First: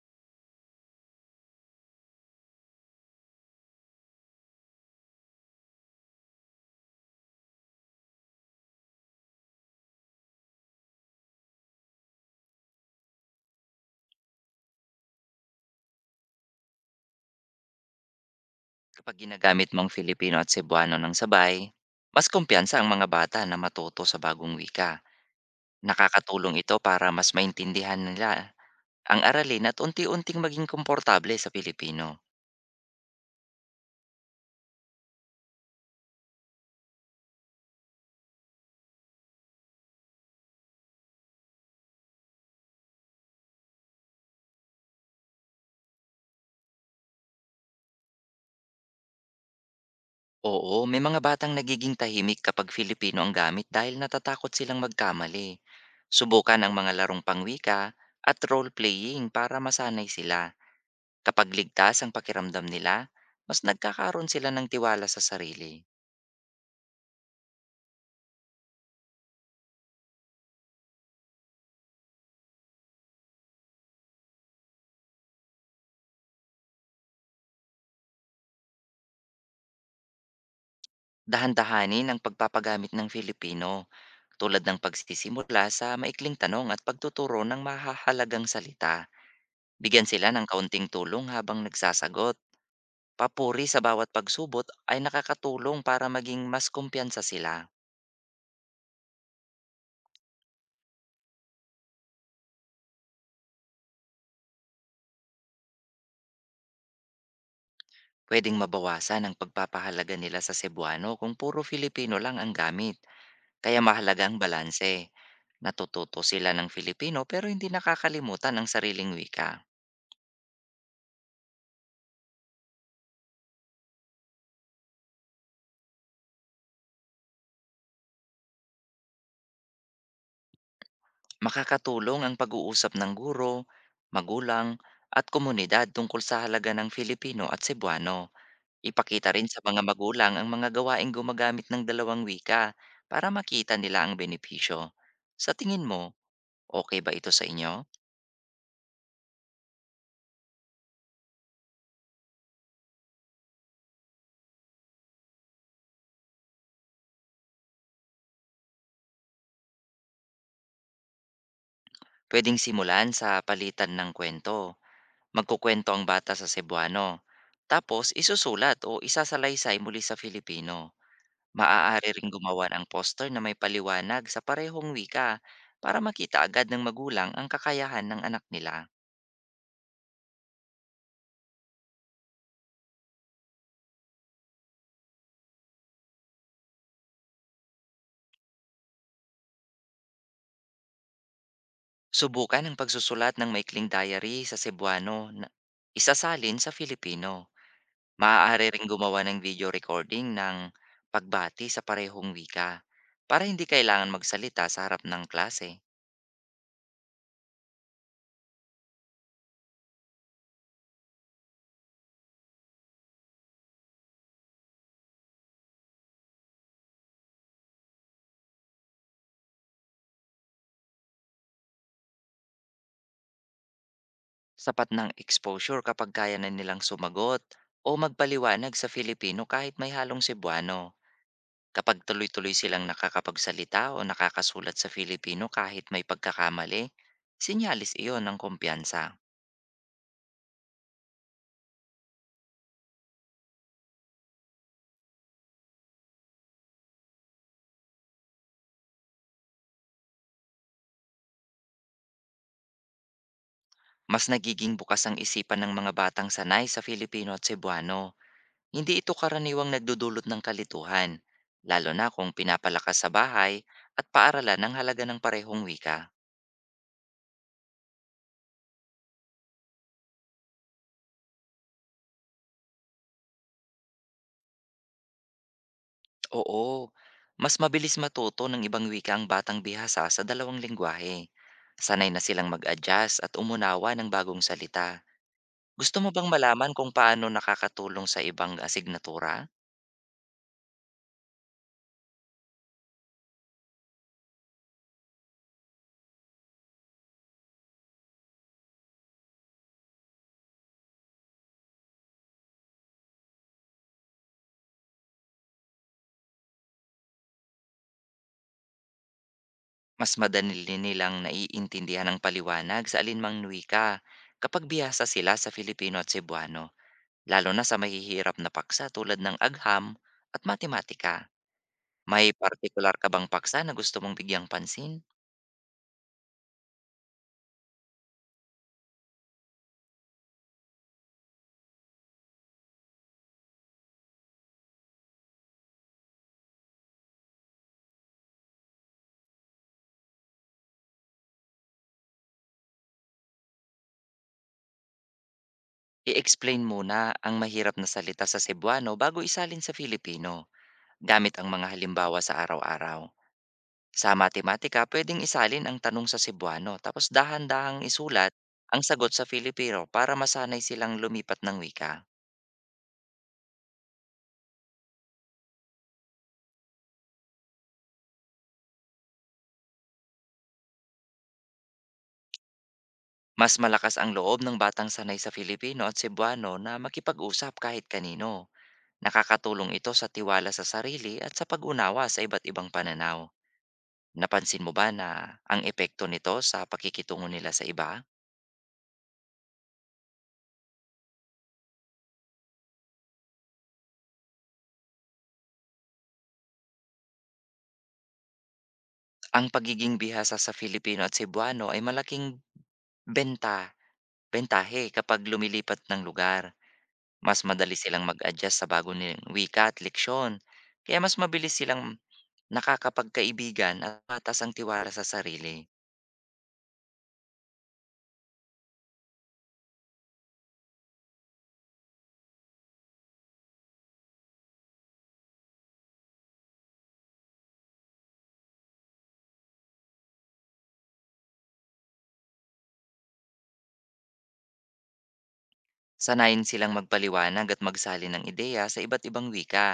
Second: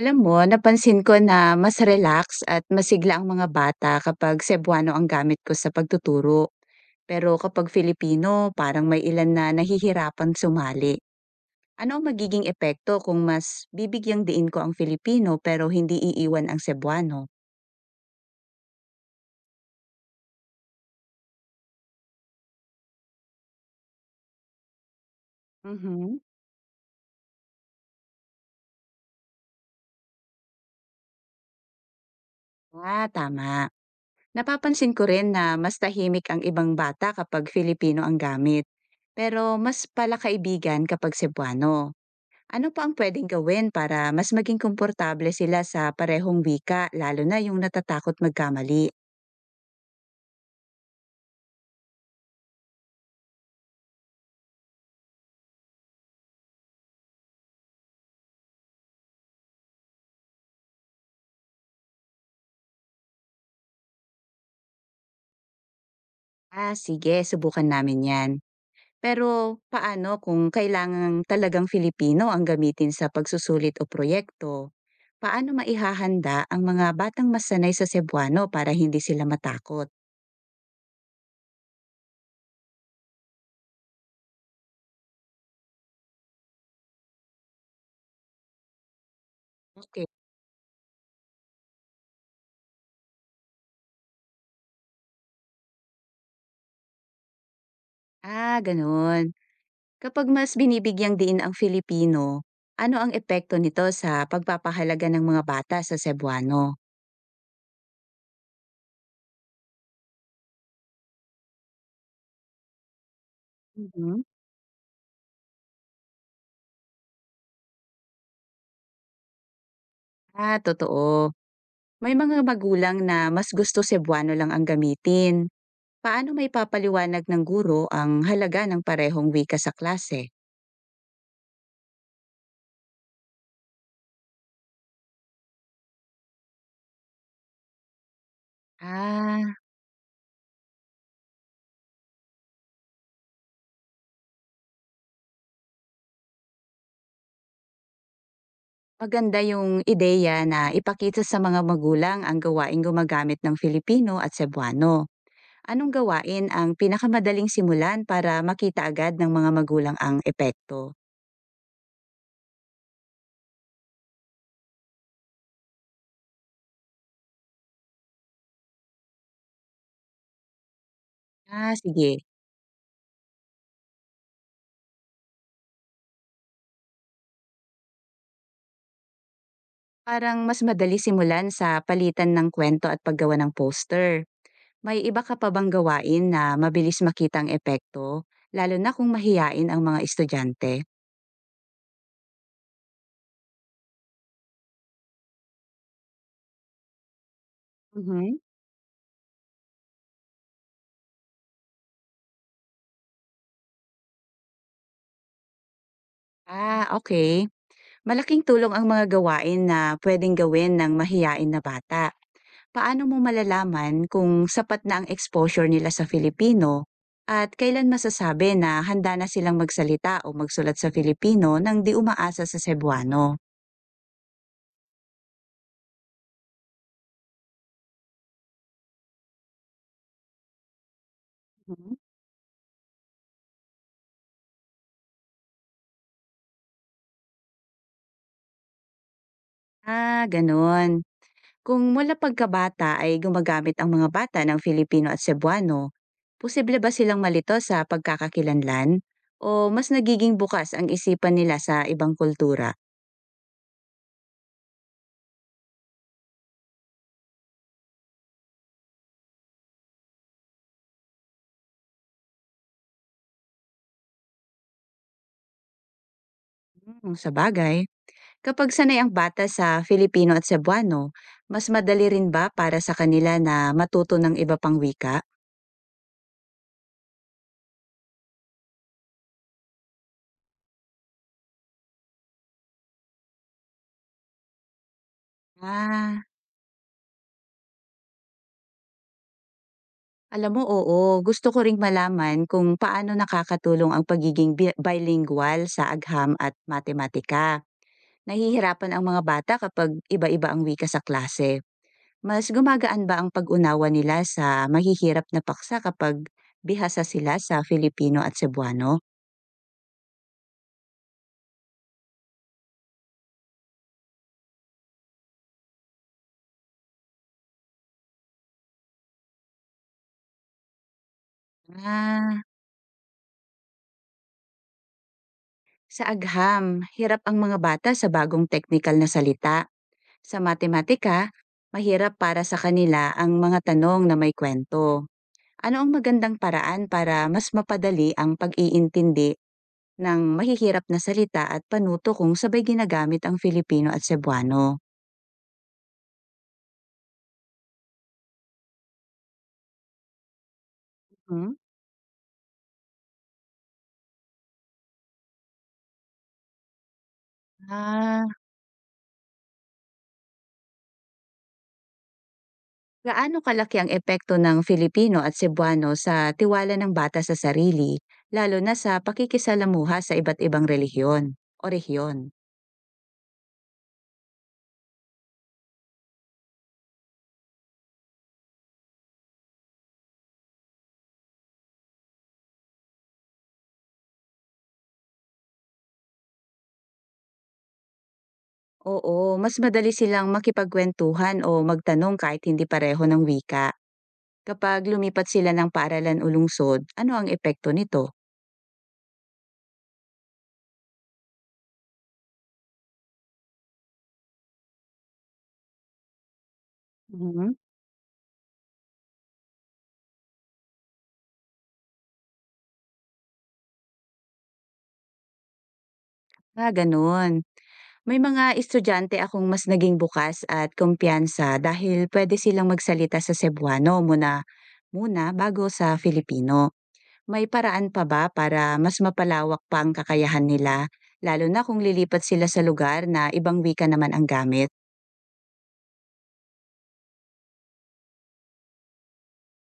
Alam mo, napansin ko na mas relax at masigla ang mga bata kapag Cebuano ang gamit ko sa pagtuturo. Pero kapag Filipino, parang may ilan na nahihirapan sumali. Ano ang magiging epekto kung mas bibigyang diin ko ang Filipino pero hindi iiwan ang Cebuano? Kapag ginagamit mong Filipino at Cebuano ng sabay, mas kumpiyansa ang mga bata na matuto sa bagong wika. Mhm. Nakakatulong ito para mas maintindihan nila ang aralin at unti-unting maging komportable sa Filipino. Ah, tama. Napapansin ko rin na mas tahimik ang ibang bata kapag Filipino ang gamit. Pero mas palakaibigan kapag Cebuano. Ano pa ang pwedeng gawin para mas maging komportable sila sa parehong wika lalo na yung natatakot magkamali? Oo, may mga batang nagiging tahimik kapag Filipino ang gamit dahil natatakot silang magkamali. Subukan ang mga larong pangwika at role-playing para masanay sila. Kapag ligtas ang pakiramdam nila, mas nagkakaroon sila ng tiwala sa sarili. Ah, sige, subukan namin 'yan. Pero paano kung kailangang talagang Filipino ang gamitin sa pagsusulit o proyekto? Paano maihahanda ang mga batang mas sanay sa Cebuano para hindi sila matakot? Dahan-dahanin ang pagpapagamit ng Filipino, tulad ng pagsisimula sa maikling tanong at pagtuturo ng mahahalagang salita. Bigyan Okay. sila ng kaunting tulong habang nagsasagot. Papuri sa bawat pagsubot ay nakakatulong para maging mas kumpiyansa sila. Ah, gano'n. Kapag mas binibigyang diin ang Filipino, ano ang epekto nito sa pagpapahalaga ng mga bata sa Cebuano? Pwedeng mabawasan ang pagpapahalaga nila sa Cebuano kung puro Filipino lang ang gamit. Kaya mahalaga Mhm. ang balanse. Natututo sila ng Filipino pero hindi nakakalimutan ang sariling wika. Ah, totoo. May mga magulang na mas gusto Cebuano lang ang gamitin. Paano may papaliwanag ng guro ang halaga ng parehong wika sa klase? Makakatulong ang pag-uusap ng guro, magulang, at komunidad tungkol sa halaga ng Filipino at Cebuano. Ipakita rin Ah, sa mga magulang ang mga gawaing gumagamit ng dalawang wika para makita nila ang benepisyo. Sa tingin mo, okay ba ito sa inyo? maganda yung ideya na ipakita sa mga magulang ang gawain gumagamit ng Filipino at Cebuano. Anong gawain ang pinakamadaling simulan para makita agad ng mga magulang ang epekto? Pwedeng simulan sa palitan ng kwento. Magkukwento ang bata sa Cebuano. Tapos isusulat o isasalaysay muli sa Filipino. Ah, Maaari sige. ring gumawa ng poster na may paliwanag sa parehong wika para makita agad ng magulang ang kakayahan ng anak nila. Parang mas madali simulan sa palitan ng kwento at paggawa ng poster. May iba ka pa bang gawain na mabilis makitang epekto, lalo na kung mahiyain ang mga estudyante? Subukan ang pagsusulat ng maikling diary sa Cebuano na isasalin sa Filipino. Mhm. Maaari ring gumawa ng video recording ng pagbati sa parehong wika para hindi kailangan magsalita sa harap ng klase. Ah, okay. Malaking tulong ang mga gawain na puwedeng gawin ng mahiyain na bata. Paano mo malalaman kung sapat na ang exposure nila sa Filipino at kailan masasabi na handa na silang magsalita o magsulat sa Filipino nang di umaasa sa Cebuano? Sapat ng exposure kapag kaya na nilang sumagot o magpaliwanag sa Filipino kahit may halong Cebuano. Mhm. Kapag tuloy-tuloy silang nakakapagsalita o nakakasulat sa Filipino kahit may pagkakamali, sinyalis iyon ng kumpiyansa. Ah, gano'n. Kung mula pagkabata ay gumagamit ang mga bata ng Filipino at Cebuano, posible ba silang malito sa pagkakakilanlan? O mas nagiging bukas ang isipan nila sa ibang kultura? Mas nagiging bukas ang isipan ng mga batang sanay sa Filipino at Cebuano. Hindi ito karaniwang nagdudulot ng kalituhan, lalo na kung pinapalakas sa bahay at paaralan ng halaga ng parehong wika. Hmm, sa bagay, kapag sanay ang bata sa Filipino at Cebuano, mas madali rin ba para sa kanila na matuto ng iba pang wika? Oo, mas mabilis matuto ng ibang wika ang batang bihasa sa dalawang lingwahe. Sanay na silang mag-adjust at umunawa ng bagong salita. Gusto mo Ah, bang malaman kung paano nakakatulong sa ibang asignatura? alam mo, oo. Gusto ko ring malaman kung paano nakakatulong ang pagiging bilingual sa agham at matematika. Nahihirapan ang mga bata kapag iba-iba ang wika sa klase. Mas gumagaan ba ang pag-unawa nila sa mahihirap na paksa kapag bihasa sila sa Filipino at Cebuano? Mas madali nilang naiintindihan ang paliwanag sa alinmang wika kapag bihasa sila sa Filipino at Cebuano, lalo na sa mahihirap na paksa tulad ng agham at matematika. May Ah, partikular ka bang paksa na gusto mong bigyang pansin? sa agham, hirap ang mga bata sa bagong technical na salita. Sa matematika, mahirap para sa kanila ang mga tanong na may kwento. Ano ang magandang paraan para mas mapadali ang pag-iintindi ng mahihirap na salita at panuto kung sabay ginagamit ang Filipino at Cebuano? I-explain muna ang mahirap na salita sa Cebuano bago isalin sa Filipino gamit ang Hmm. mga halimbawa sa araw-araw. Sa matematika, pwedeng isalin ang tanong sa Cebuano tapos dahan-dahang Ah, isulat ang sagot sa Filipino para masanay silang lumipat ng wika. gaano kalaki ang epekto ng Filipino at Cebuano sa tiwala ng bata sa sarili, lalo na sa pakikisalamuha sa iba't ibang relihiyon o rehiyon? Mas malakas ang loob ng batang sanay sa Filipino at Cebuano na makipag-usap kahit kanino. Nakakatulong ito sa tiwala sa sarili at sa pag-unawa sa iba't ibang pananaw. Napansin mo ba na ang epekto nito sa pakikitungo nila sa iba? Oo, mas madali silang makipagkwentuhan o magtanong kahit hindi pareho ng wika. Kapag lumipat sila ng paaralan o lungsod, ano ang epekto nito? Ang pagiging bihasa sa Filipino at Cebuano ay malaking benta, bentahe kapag lumilipat ng lugar. Mas Mhm. madali silang mag-adjust sa bago nilang wika at leksiyon, kaya mas mabilis silang nakakapagkaibigan at patas ang tiwala sa sarili. Ah, ganun. May mga estudyante akong mas naging bukas at kumpiyansa dahil pwede silang magsalita sa Cebuano muna Muna bago sa Filipino, may paraan pa ba para mas mapalawak pa ang kakayahan nila, lalo na kung lilipat sila sa lugar na ibang wika naman ang gamit? Sanayin silang magpaliwanag at magsali ng ideya sa iba't ibang wika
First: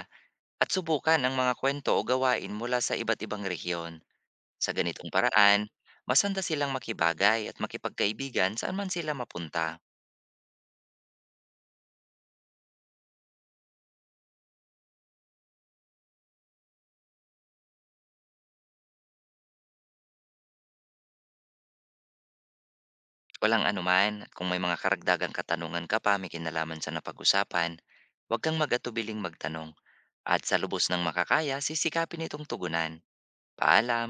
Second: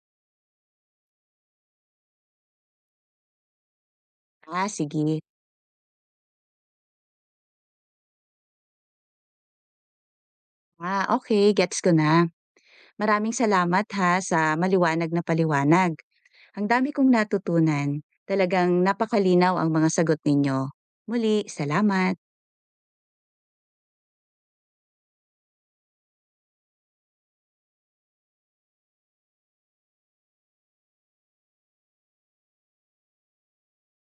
at subukan ang mga kwento o gawain mula sa iba't ibang rehiyon. Ah, Sa ganitong sige. paraan, masanda silang makibagay at makipagkaibigan saan man sila mapunta. Ah, okay, gets ko na. Maraming salamat ha sa maliwanag na paliwanag. Ang dami kong natutunan. Talagang napakalinaw ang mga sagot ninyo. Muli, salamat. Walang anuman, at kung may mga karagdagang katanungan ka pa may kinalaman sa napag-usapan, huwag kang mag-atubiling magtanong. At sa lubos ng makakaya, sisikapin itong tugunan. Paalam!